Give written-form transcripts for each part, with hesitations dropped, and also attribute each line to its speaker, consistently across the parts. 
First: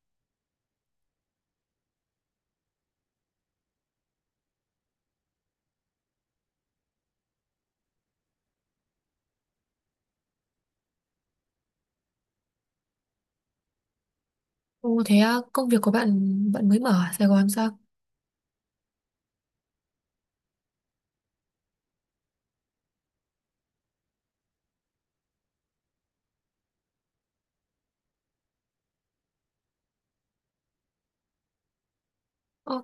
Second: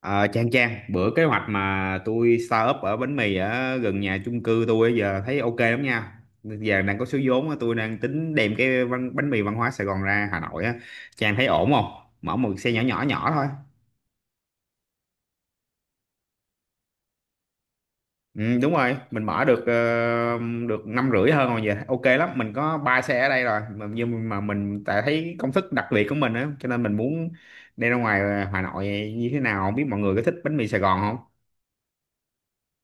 Speaker 1: Ờ, Trang Trang, bữa kế hoạch mà tôi start up ở bánh mì ở gần nhà chung cư tôi bây giờ thấy ok lắm nha. Giờ đang có số vốn á, tôi đang tính đem cái bánh mì văn hóa Sài Gòn ra Hà Nội á. Trang thấy ổn không? Mở một xe nhỏ nhỏ nhỏ thôi.
Speaker 2: Ồ thế á, công việc của bạn bạn mới mở ở Sài Gòn sao?
Speaker 1: Ừ, đúng rồi, mình mở được năm rưỡi hơn rồi giờ ok lắm. Mình có ba xe ở đây rồi, nhưng mà mình tại thấy công thức đặc biệt của mình á, cho nên mình muốn đem ra ngoài Hà Nội như thế nào. Không biết mọi người có thích bánh mì Sài Gòn không?
Speaker 2: Ồ,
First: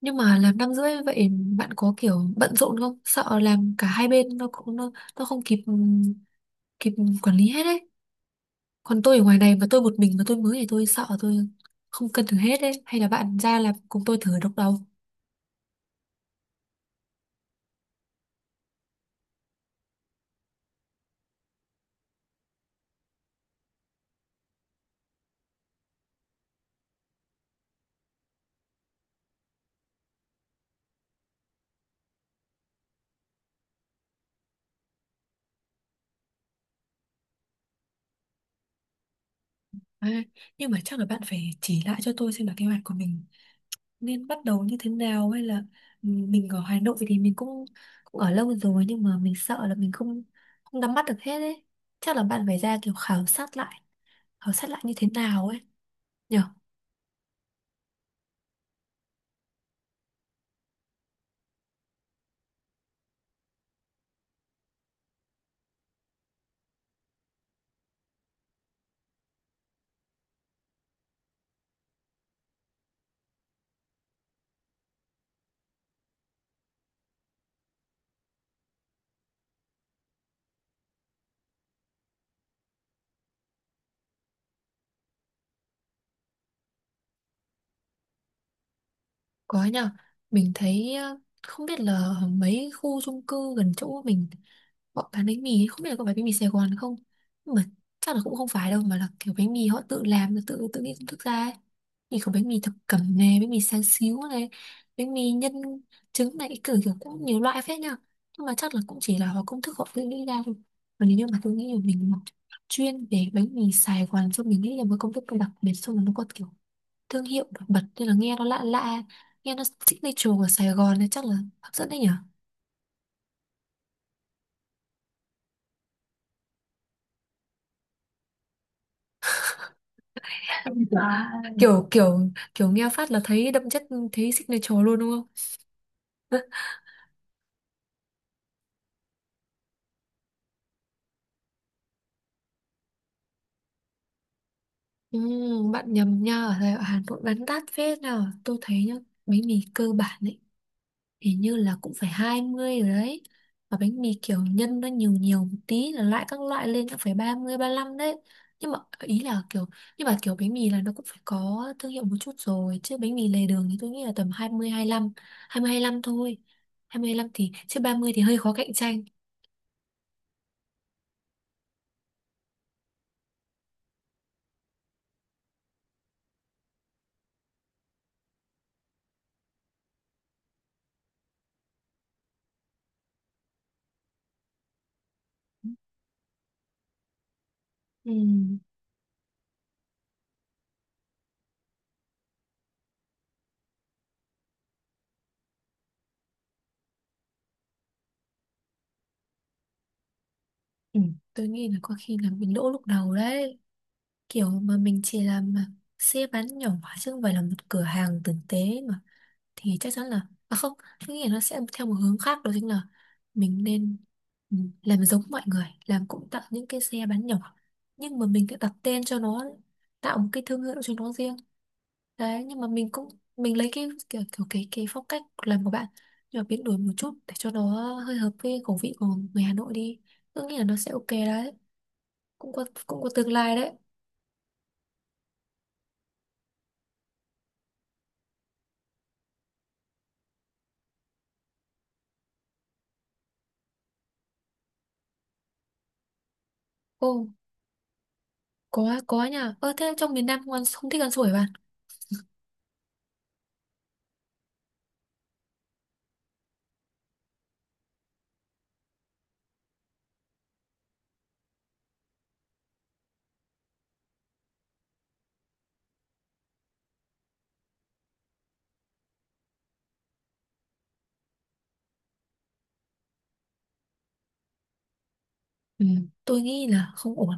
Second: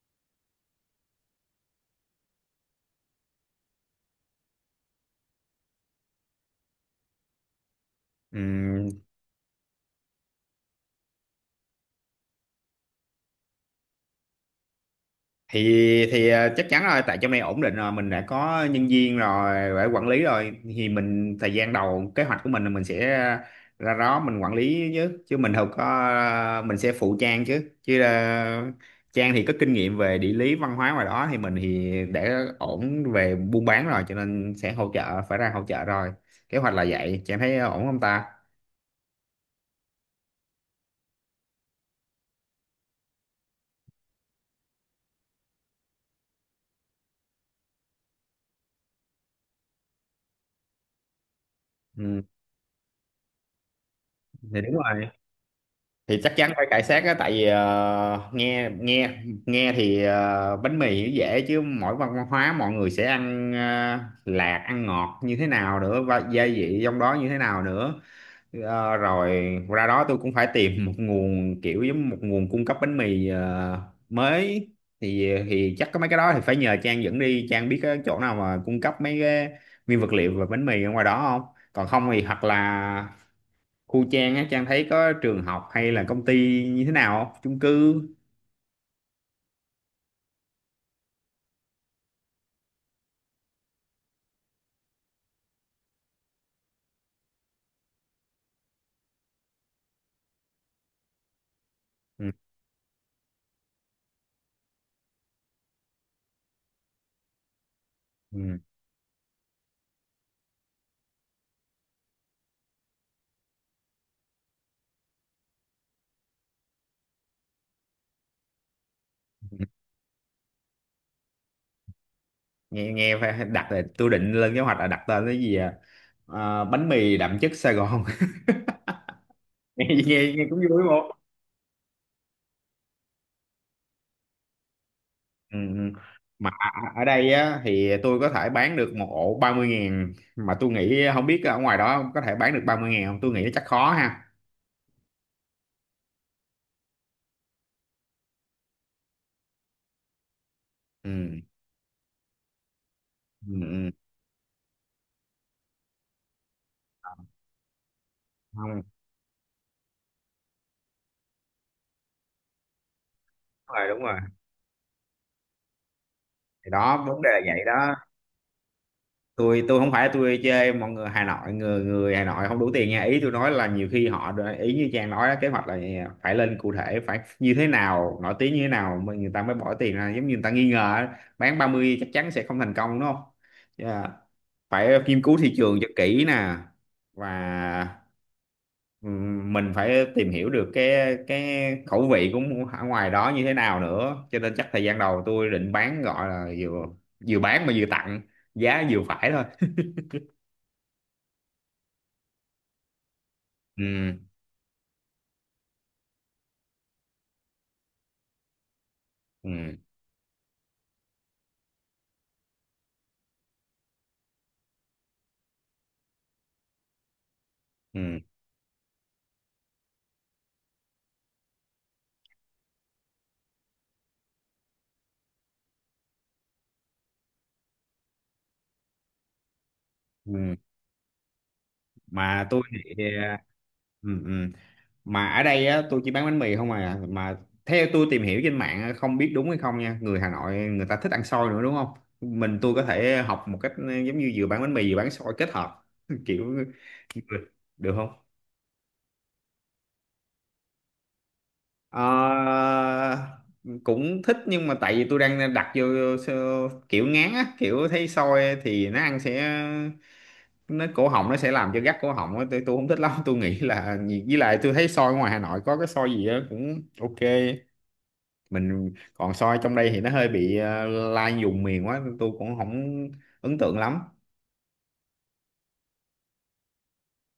Speaker 2: nhưng mà làm năm rưỡi vậy bạn có kiểu bận rộn không? Sợ làm cả hai bên nó không kịp kịp quản lý hết đấy.
Speaker 1: Ừ,
Speaker 2: Còn tôi ở ngoài này mà tôi một mình mà tôi mới thì tôi sợ tôi không cân được hết đấy. Hay là bạn ra làm cùng tôi thử độc đầu.
Speaker 1: thì thì chắc chắn rồi tại trong này ổn định rồi mình đã có nhân viên rồi đã quản lý rồi thì mình thời gian đầu kế hoạch của mình là mình sẽ ra đó mình quản lý chứ chứ mình không có mình sẽ phụ Trang chứ chứ là Trang thì có kinh nghiệm về địa lý văn hóa ngoài đó thì mình thì đã ổn về buôn bán rồi cho nên sẽ hỗ trợ phải ra hỗ trợ rồi kế hoạch là vậy Trang thấy ổn không ta.
Speaker 2: À, nhưng mà chắc là bạn phải chỉ lại cho tôi xem là kế hoạch của mình nên bắt đầu như thế nào, hay là mình ở Hà Nội thì mình cũng cũng ở lâu rồi, nhưng mà mình sợ là mình không không nắm bắt được hết ấy. Chắc
Speaker 1: Ừ,
Speaker 2: là bạn phải ra kiểu khảo sát lại, khảo
Speaker 1: thì
Speaker 2: sát
Speaker 1: đúng
Speaker 2: lại như
Speaker 1: rồi
Speaker 2: thế nào ấy
Speaker 1: thì chắc
Speaker 2: nhỉ.
Speaker 1: chắn phải cải xác á tại vì nghe nghe nghe thì bánh mì thì dễ chứ mỗi văn hóa mọi người sẽ ăn lạc ăn ngọt như thế nào nữa và gia vị trong đó như thế nào nữa. Ờ, rồi ra đó tôi cũng phải tìm một nguồn kiểu giống một nguồn cung cấp bánh mì mới thì chắc có mấy cái đó thì phải nhờ Trang dẫn đi Trang biết cái chỗ nào mà cung cấp mấy cái nguyên vật liệu và bánh mì ở ngoài đó không còn không thì hoặc là khu Trang á Trang thấy có trường học hay là công ty như thế nào không chung cư.
Speaker 2: Có nhờ, mình thấy không biết là mấy khu chung cư gần chỗ mình họ bán bánh mì, không biết là có phải bánh mì Sài Gòn không. Nhưng mà chắc là cũng không phải đâu, mà là kiểu bánh mì họ tự làm, rồi tự tự nghĩ công thức ra ấy. Thì
Speaker 1: Ừ.
Speaker 2: có bánh mì thập cẩm này, bánh mì sáng xíu này, bánh mì nhân trứng này, kiểu kiểu cũng nhiều loại phết nhờ. Nhưng mà
Speaker 1: Ừ.
Speaker 2: chắc là cũng chỉ là họ công thức họ tự nghĩ ra thôi. Còn nếu như mà tôi nghĩ là mình mà chuyên về bánh mì Sài Gòn, xong mình nghĩ là một công thức đặc biệt, xong rồi nó có kiểu thương hiệu đặc bật nên là nghe nó lạ lạ, nghe nó
Speaker 1: Ừ.
Speaker 2: signature của Sài Gòn này chắc là hấp dẫn đấy nhỉ.
Speaker 1: nghe nghe phải đặt là tôi định lên kế hoạch là đặt tên cái gì à? Ờ, bánh mì đậm chất Sài Gòn nghe cũng vui một.
Speaker 2: Dạ. kiểu kiểu kiểu nghe phát là thấy đậm chất, thấy signature luôn đúng không.
Speaker 1: Ừ. Ừ. Mà ở đây á thì tôi có thể bán được một ổ 30.000 mà tôi nghĩ không biết ở ngoài đó có thể bán được 30.000 không tôi nghĩ chắc khó ha.
Speaker 2: Ừ, bạn nhầm nha, ở Hà Nội bán đắt phết nào tôi thấy nhá. Bánh mì cơ bản ấy
Speaker 1: Ừ.
Speaker 2: hình như là cũng phải 20 rồi đấy,
Speaker 1: Ừ.
Speaker 2: và
Speaker 1: Ừ.
Speaker 2: bánh mì kiểu nhân nó nhiều nhiều một tí là lại các loại lên cũng phải 30 lăm đấy.
Speaker 1: Không
Speaker 2: nhưng mà
Speaker 1: đúng
Speaker 2: ý là kiểu nhưng mà kiểu bánh mì là nó cũng phải có thương hiệu một chút rồi, chứ bánh mì lề đường thì
Speaker 1: rồi
Speaker 2: tôi
Speaker 1: đúng
Speaker 2: nghĩ là
Speaker 1: rồi
Speaker 2: tầm 20 lăm thôi.
Speaker 1: thì đó
Speaker 2: 20
Speaker 1: vấn
Speaker 2: lăm
Speaker 1: đề là
Speaker 2: thì
Speaker 1: vậy
Speaker 2: chứ
Speaker 1: đó.
Speaker 2: 30 thì hơi khó cạnh tranh.
Speaker 1: Tôi không phải tôi chơi mọi người Hà Nội người người Hà Nội không đủ tiền nha ý tôi nói là nhiều khi họ ý như Trang nói đó, kế hoạch là phải lên cụ thể phải như thế nào nổi tiếng như thế nào mà người ta mới bỏ tiền ra giống như người ta nghi ngờ á, bán 30 chắc chắn sẽ không thành công đúng không. Yeah. Phải nghiên cứu thị trường cho kỹ nè và
Speaker 2: Ừ.
Speaker 1: mình phải tìm hiểu được cái khẩu vị của ở ngoài đó như thế nào nữa cho nên chắc thời gian đầu tôi định bán gọi là vừa vừa bán mà vừa tặng giá vừa phải thôi.
Speaker 2: Ừ. Tôi nghĩ là có khi là mình lỗ lúc đầu đấy,
Speaker 1: Ừ.
Speaker 2: kiểu mà mình chỉ làm mà xe bán nhỏ chứ không phải là một cửa hàng tử tế mà
Speaker 1: Ừ,
Speaker 2: thì chắc chắn là, à không, tôi nghĩ là nó sẽ theo một hướng khác, đó chính là mình nên làm giống mọi người làm, cũng tạo những cái xe bán nhỏ nhưng
Speaker 1: ừ,
Speaker 2: mà mình sẽ đặt tên cho nó, tạo một cái thương hiệu cho nó riêng đấy. Nhưng mà mình cũng mình lấy cái kiểu, kiểu cái phong cách làm của bạn nhưng mà biến đổi một chút để cho nó hơi hợp với khẩu vị của người Hà Nội đi. Tôi
Speaker 1: ừ.
Speaker 2: nghĩ là nó sẽ ok đấy,
Speaker 1: Mà
Speaker 2: cũng
Speaker 1: tôi
Speaker 2: có
Speaker 1: thì
Speaker 2: tương
Speaker 1: ờ,
Speaker 2: lai đấy.
Speaker 1: ừ, ừ. Mà ở đây á tôi chỉ bán bánh mì không à mà theo tôi tìm hiểu trên mạng á, không biết đúng hay không nha người Hà Nội người ta thích ăn xôi nữa đúng không mình tôi có thể học một cách giống như vừa bán bánh mì vừa bán xôi kết hợp kiểu
Speaker 2: Ô,
Speaker 1: được không.
Speaker 2: có nha. Ơ thế trong miền Nam không, ăn, không thích ăn sủi bạn.
Speaker 1: Ờ, cũng thích nhưng mà tại vì tôi đang đặt vô kiểu ngán á kiểu thấy xôi thì nó ăn sẽ nó cổ họng nó sẽ làm cho gắt cổ họng á tôi không thích lắm tôi nghĩ là với lại tôi thấy soi ngoài Hà Nội có cái soi gì á cũng ok mình còn soi trong đây thì nó hơi bị lai vùng miền quá tôi cũng không ấn tượng lắm.
Speaker 2: Ừ, tôi nghĩ là không ổn.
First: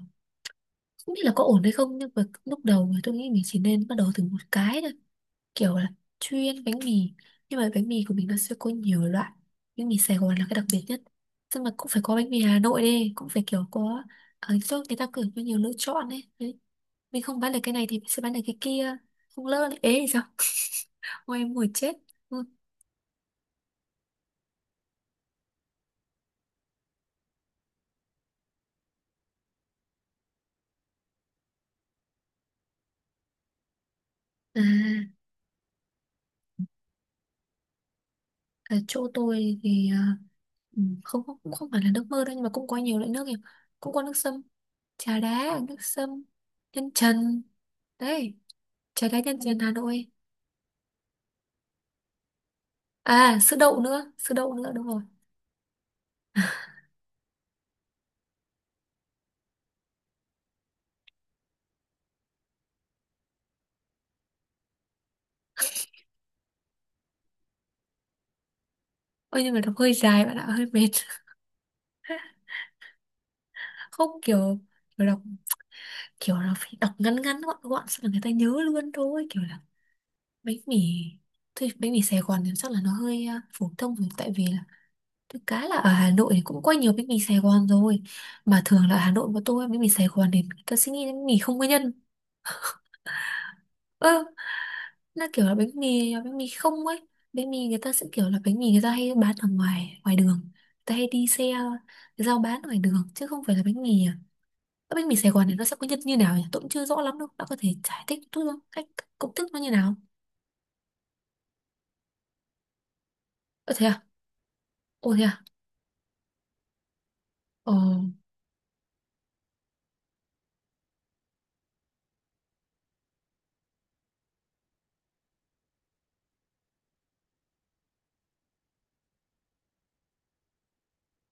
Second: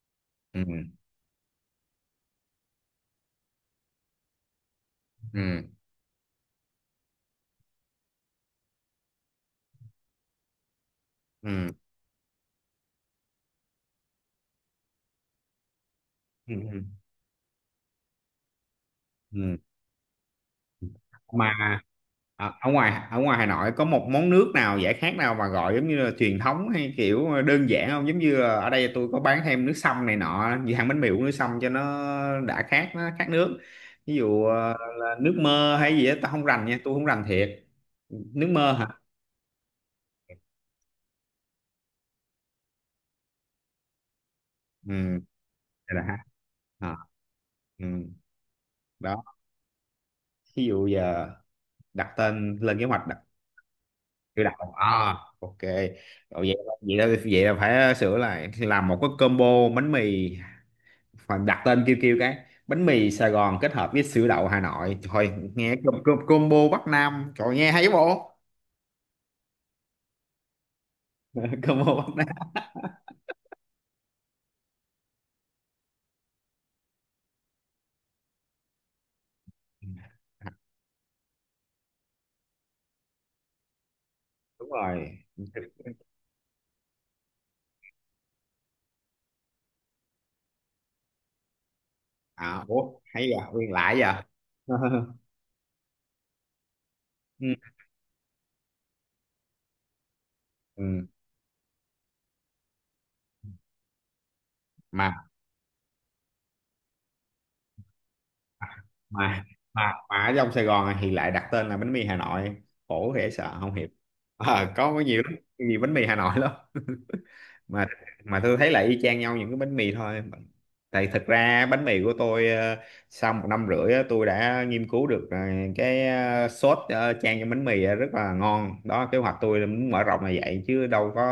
Speaker 1: Ừ.
Speaker 2: Không biết là có ổn hay không, nhưng mà lúc đầu thì tôi nghĩ mình chỉ nên bắt đầu từ một cái thôi,
Speaker 1: Ừ.
Speaker 2: kiểu là chuyên bánh mì, nhưng mà bánh mì của mình nó sẽ có nhiều loại. Bánh mì Sài Gòn là cái đặc biệt nhất, xong
Speaker 1: Ừ.
Speaker 2: mà cũng phải có bánh mì Hà Nội đi, cũng phải kiểu có ở chỗ người ta cử có nhiều lựa chọn ấy.
Speaker 1: Ừ,
Speaker 2: Đấy.
Speaker 1: ừ.
Speaker 2: Mình không bán được cái này thì mình sẽ bán được cái kia, không
Speaker 1: Ừ.
Speaker 2: lỡ lại ế thì sao. Ôi em ngồi
Speaker 1: Mà
Speaker 2: chết. Ừ.
Speaker 1: Ờ, ở ngoài Hà Nội có một món nước nào giải khát nào mà gọi giống như là truyền thống hay kiểu đơn giản không giống như là ở đây tôi có bán thêm nước sâm này nọ như hàng bánh mì uống nước sâm cho nó đã khát nó khát nước ví dụ
Speaker 2: À.
Speaker 1: là nước mơ hay gì đó tao không rành nha tôi không rành thiệt. Nước mơ
Speaker 2: Ở
Speaker 1: hả?
Speaker 2: chỗ tôi thì không không, cũng không phải là nước mơ đâu, nhưng mà cũng có nhiều loại nước nhỉ. Cũng có nước sâm,
Speaker 1: Ừ,
Speaker 2: trà đá nước
Speaker 1: đây là ha.
Speaker 2: sâm, nhân
Speaker 1: Ờ,
Speaker 2: trần
Speaker 1: ừ.
Speaker 2: đấy, trà đá
Speaker 1: Đó
Speaker 2: nhân trần Hà Nội.
Speaker 1: ví dụ giờ đặt tên lên kế hoạch đặt
Speaker 2: À, sữa đậu nữa, sữa
Speaker 1: chữ đặt
Speaker 2: đậu nữa đúng rồi.
Speaker 1: à ok rồi vậy vậy là phải sửa lại làm một cái combo bánh mì. Phải đặt tên kêu kêu cái bánh mì Sài Gòn kết hợp với sữa đậu Hà Nội thôi nghe combo Bắc Nam trời nghe hay bộ.
Speaker 2: Ôi nhưng mà đọc hơi dài bạn ạ, hơi mệt.
Speaker 1: Combo Bắc Nam.
Speaker 2: Không kiểu, kiểu đọc kiểu là phải đọc ngắn ngắn gọn gọn sao là người ta nhớ luôn thôi. Kiểu là bánh mì thôi. Bánh mì Sài Gòn thì chắc là nó hơi phổ thông rồi, tại vì là
Speaker 1: Đúng rồi.
Speaker 2: thực cá là ở Hà Nội thì cũng quay nhiều bánh mì Sài Gòn rồi. Mà thường là ở Hà Nội mà tôi ăn bánh mì Sài Gòn thì người ta sẽ nghĩ đến bánh mì không có nhân.
Speaker 1: À, ủa hay giờ nguyên lại
Speaker 2: Ơ,
Speaker 1: giờ.
Speaker 2: nó kiểu là bánh mì không ấy.
Speaker 1: Ừ.
Speaker 2: Bánh mì người ta sẽ kiểu là bánh mì người ta hay bán ở ngoài ngoài đường. Người ta
Speaker 1: Ừ.
Speaker 2: hay đi xe, giao bán ngoài đường, chứ không phải là bánh mì à. Cái bánh mì
Speaker 1: mà
Speaker 2: Sài Gòn này nó sẽ có nhân như nào nhỉ? Tôi cũng chưa rõ lắm đâu. Bạn có thể giải thích chút không? Cách công
Speaker 1: mà
Speaker 2: thức nó như
Speaker 1: mà
Speaker 2: nào?
Speaker 1: mà ở trong Sài Gòn thì lại đặt tên là bánh mì Hà Nội khổ dễ sợ
Speaker 2: Ơ
Speaker 1: không
Speaker 2: thế
Speaker 1: hiệp.
Speaker 2: à?
Speaker 1: À, có
Speaker 2: Ồ
Speaker 1: nhiều
Speaker 2: thế
Speaker 1: lắm
Speaker 2: à?
Speaker 1: nhiều bánh mì Hà Nội lắm.
Speaker 2: Ờ.
Speaker 1: mà mà tôi thấy là y chang nhau những cái bánh mì thôi tại thật ra bánh mì của tôi sau 1,5 năm á, tôi đã nghiên cứu được cái sốt chan cho bánh mì á, rất là ngon đó kế hoạch tôi là muốn mở rộng là vậy chứ đâu có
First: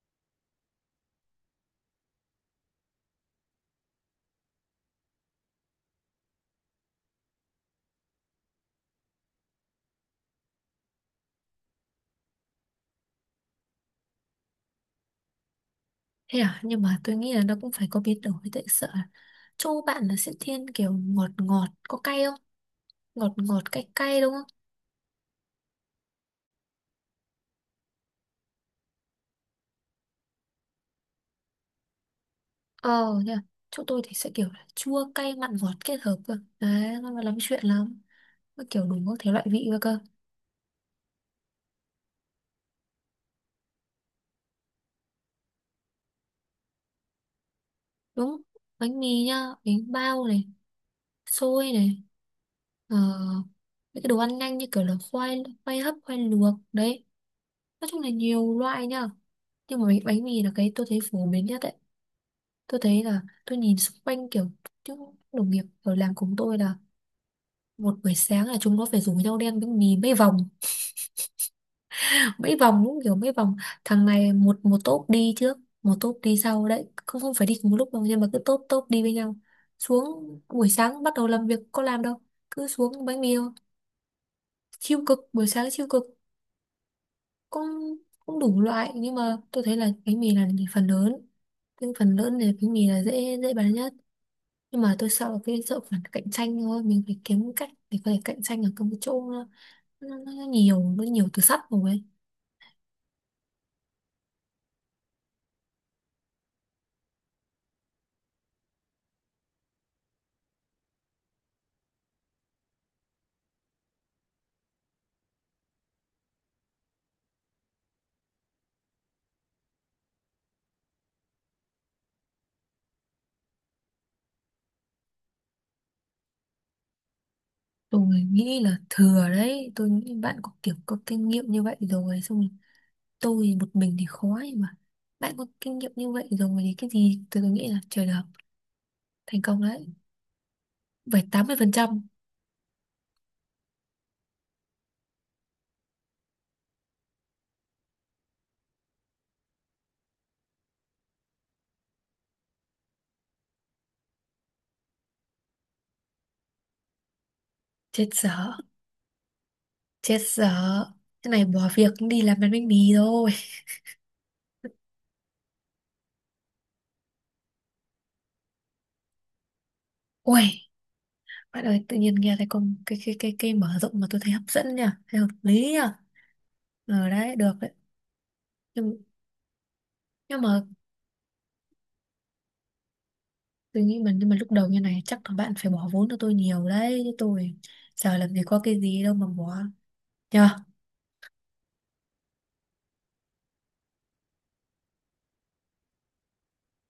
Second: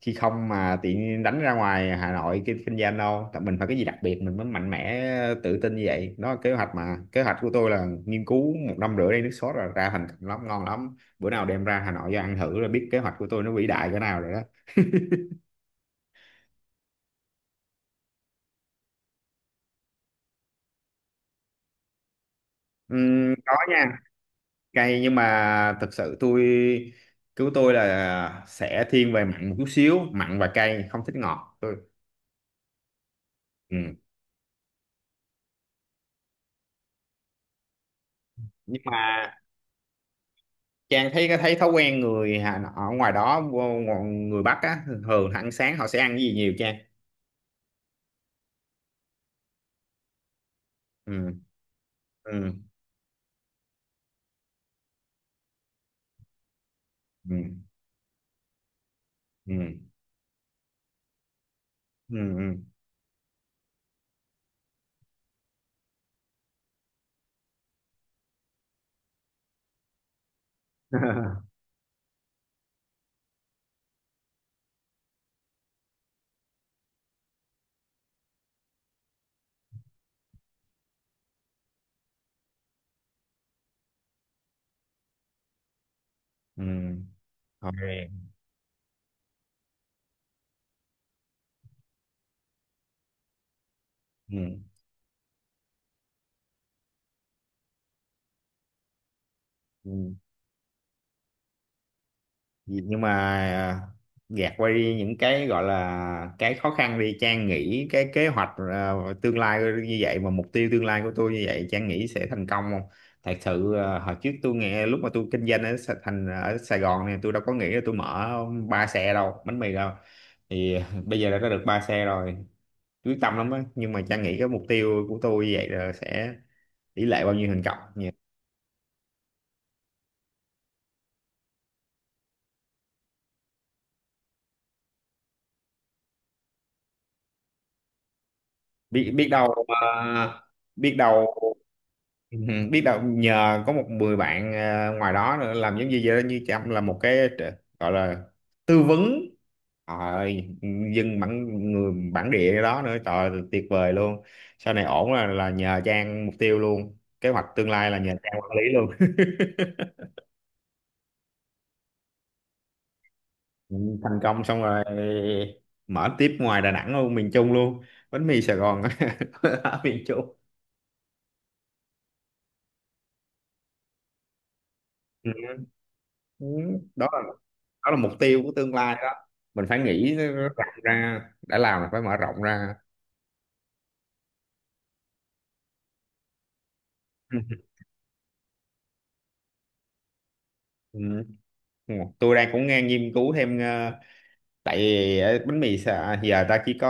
Speaker 1: khi không mà tiện đánh ra ngoài Hà Nội kinh kinh doanh đâu tại mình phải cái gì đặc biệt mình mới mạnh mẽ tự tin như vậy đó kế hoạch mà kế hoạch của tôi là nghiên cứu 1,5 năm đây nước sốt là ra thành công lắm ngon lắm bữa nào đem ra Hà Nội cho ăn thử là biết kế hoạch của tôi nó vĩ đại cỡ nào rồi đó.
Speaker 2: Thế à, nhưng mà tôi nghĩ là nó cũng phải có biến đổi, tại sợ là chỗ bạn là sẽ thiên kiểu ngọt ngọt, có cay không? Ngọt
Speaker 1: Có
Speaker 2: ngọt
Speaker 1: nha.
Speaker 2: cay cay đúng không?
Speaker 1: Cay nhưng mà thực sự tôi cứu tôi là sẽ thiên về mặn một chút xíu mặn và cay không thích ngọt tôi.
Speaker 2: Ờ nha.
Speaker 1: Ừ.
Speaker 2: Chỗ tôi thì sẽ kiểu là chua cay mặn ngọt kết hợp cơ. Đấy, nó mà lắm chuyện lắm. Nó
Speaker 1: Nhưng
Speaker 2: kiểu đủ các
Speaker 1: mà
Speaker 2: thể loại vị cơ cơ.
Speaker 1: Trang thấy thấy thói quen người Hà Nội- ở ngoài đó người Bắc á thường ăn sáng họ sẽ ăn cái gì nhiều Trang.
Speaker 2: Đúng. Bánh mì nhá, bánh bao này,
Speaker 1: Ừ.
Speaker 2: xôi này,
Speaker 1: Ừ.
Speaker 2: ờ, những cái đồ ăn nhanh như kiểu là khoai khoai hấp, khoai luộc đấy.
Speaker 1: Ừ.
Speaker 2: Nói chung là nhiều loại nhá.
Speaker 1: Ừ.
Speaker 2: Nhưng mà bánh mì là cái tôi thấy phổ biến nhất đấy.
Speaker 1: Ừ. Ừ.
Speaker 2: Tôi thấy là tôi nhìn xung quanh kiểu những đồng nghiệp ở làng cùng tôi là một buổi sáng là chúng nó phải rủ nhau đen bánh mì mấy vòng. Mấy vòng đúng kiểu mấy vòng, thằng này một một tốp đi trước một tốp đi sau đấy, không không phải đi cùng một lúc đâu, nhưng mà cứ tốp tốp đi với nhau. Xuống buổi sáng bắt đầu làm việc có làm đâu, cứ xuống bánh mì thôi. Siêu cực buổi sáng siêu cực.
Speaker 1: Ừ. Ok.
Speaker 2: Cũng cũng đủ loại, nhưng mà tôi thấy là bánh mì là phần lớn, cái phần lớn thì bánh mì là dễ dễ bán nhất.
Speaker 1: Ừ.
Speaker 2: Nhưng mà tôi sợ cái sợ phần cạnh tranh thôi, mình phải kiếm cách để có thể cạnh tranh ở cái chỗ nó,
Speaker 1: Ừ.
Speaker 2: nó, nó nhiều nó nhiều từ sắt rồi ấy.
Speaker 1: Nhưng mà à, gạt qua đi những cái gọi là cái khó khăn đi Trang nghĩ cái kế hoạch à, tương lai như vậy mà mục tiêu tương lai của tôi như vậy Trang nghĩ sẽ thành công không? Thật sự à, hồi trước tôi nghe lúc mà tôi kinh doanh ở thành ở Sài Gòn này tôi đâu có nghĩ là tôi mở ba xe đâu bánh mì đâu thì bây giờ đã có được ba xe rồi quyết tâm lắm á nhưng mà Trang nghĩ cái mục tiêu của tôi như vậy là sẽ tỷ lệ bao nhiêu thành công
Speaker 2: Tôi
Speaker 1: nhỉ.
Speaker 2: nghĩ là thừa đấy, tôi nghĩ bạn có kiểu có kinh nghiệm như vậy rồi, xong rồi tôi một mình thì khó ấy mà. Bạn có kinh nghiệm như vậy rồi thì cái gì tôi nghĩ là trời được,
Speaker 1: Biết biết
Speaker 2: thành
Speaker 1: đâu.
Speaker 2: công đấy,
Speaker 1: À, biết
Speaker 2: phải tám
Speaker 1: đâu.
Speaker 2: mươi phần trăm
Speaker 1: Ừ, biết đâu nhờ có một 10 bạn ngoài đó nữa làm giống như vậy đó, như Trâm là một cái gọi là tư vấn trời ơi dân bản người bản địa đó nữa trời ơi, tuyệt vời luôn sau này ổn là nhờ Trang mục tiêu luôn kế hoạch tương lai là
Speaker 2: Chết
Speaker 1: nhờ Trang
Speaker 2: dở,
Speaker 1: quản lý luôn.
Speaker 2: chết dở, cái này bỏ việc đi làm bánh bánh mì rồi.
Speaker 1: Ừ, thành công xong rồi mở tiếp ngoài Đà Nẵng luôn miền Trung luôn bánh mì Sài Gòn. Ở miền Trung.
Speaker 2: Ui bạn ơi, tự nhiên nghe thấy con cái mở rộng mà tôi thấy hấp dẫn nha, thấy hợp
Speaker 1: Ừ,
Speaker 2: lý nha.
Speaker 1: Ừ, đó
Speaker 2: Ờ
Speaker 1: là
Speaker 2: đấy, được đấy.
Speaker 1: đó là mục tiêu của tương lai
Speaker 2: Nhưng
Speaker 1: đó mình phải nghĩ nó
Speaker 2: nhưng mà
Speaker 1: rộng ra đã làm là phải mở rộng ra.
Speaker 2: tôi nghĩ mà nhưng mà lúc đầu như này chắc là bạn phải bỏ vốn cho tôi nhiều đấy, chứ tôi giờ làm gì có cái gì đâu mà bỏ. Nhờ.
Speaker 1: Ừ. Ừ. Tôi đang cũng nghe nghiên cứu thêm tại vì bánh mì giờ ta chỉ có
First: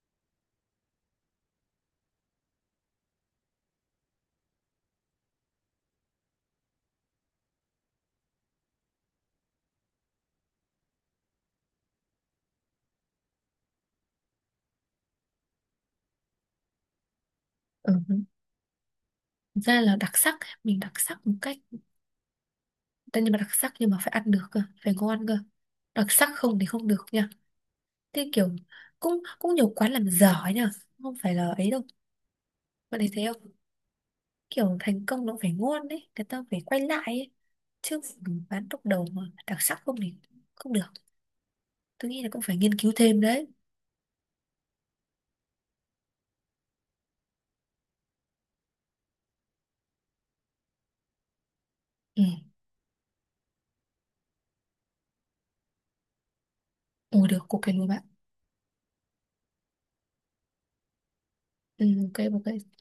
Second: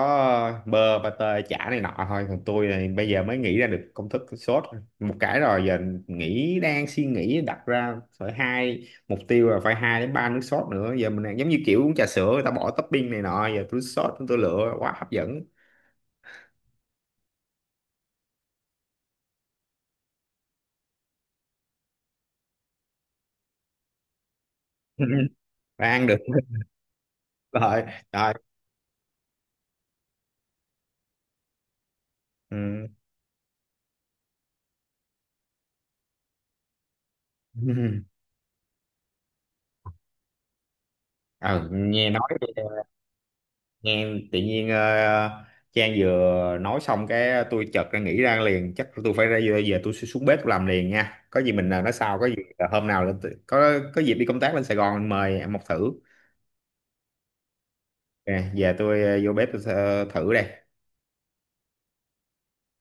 Speaker 1: bơ pate chả này nọ thôi còn tôi này bây giờ mới nghĩ ra được công thức sốt một cái rồi giờ nghĩ đang suy nghĩ đặt ra phải hai mục tiêu là phải hai đến ba nước sốt nữa giờ mình đang giống như kiểu uống trà sữa người ta bỏ topping này nọ giờ tôi sốt tôi lựa quá hấp dẫn.
Speaker 2: Ừ. Thực ra là đặc sắc, mình đặc sắc một cách, tất nhiên mà đặc sắc nhưng mà phải ăn được cơ, phải ngon cơ.
Speaker 1: Và ăn
Speaker 2: Đặc
Speaker 1: được.
Speaker 2: sắc không thì không được nha.
Speaker 1: Rồi.
Speaker 2: Thế
Speaker 1: Rồi.
Speaker 2: kiểu cũng cũng nhiều quán làm dở ấy nha, không phải là ấy đâu.
Speaker 1: Ừ.
Speaker 2: Bạn thấy thế không? Kiểu thành công nó phải ngon đấy, người ta phải quay lại ấy chứ, bán lúc đầu mà đặc sắc không thì không được.
Speaker 1: Ừ, nghe
Speaker 2: Tôi
Speaker 1: nói
Speaker 2: nghĩ là cũng phải nghiên cứu thêm đấy.
Speaker 1: nghe tự nhiên Trang vừa nói xong cái tôi chợt ra nghĩ ra liền chắc tôi phải ra giờ tôi sẽ xuống bếp tôi làm liền nha có gì mình nói sau
Speaker 2: Ừ.
Speaker 1: có gì hôm nào lên có dịp đi công tác lên Sài Gòn mời em một thử.
Speaker 2: Ồ được cục cái lúa bạn.
Speaker 1: Ok, giờ tôi vô bếp tôi thử đây.
Speaker 2: Ừ, ok ok.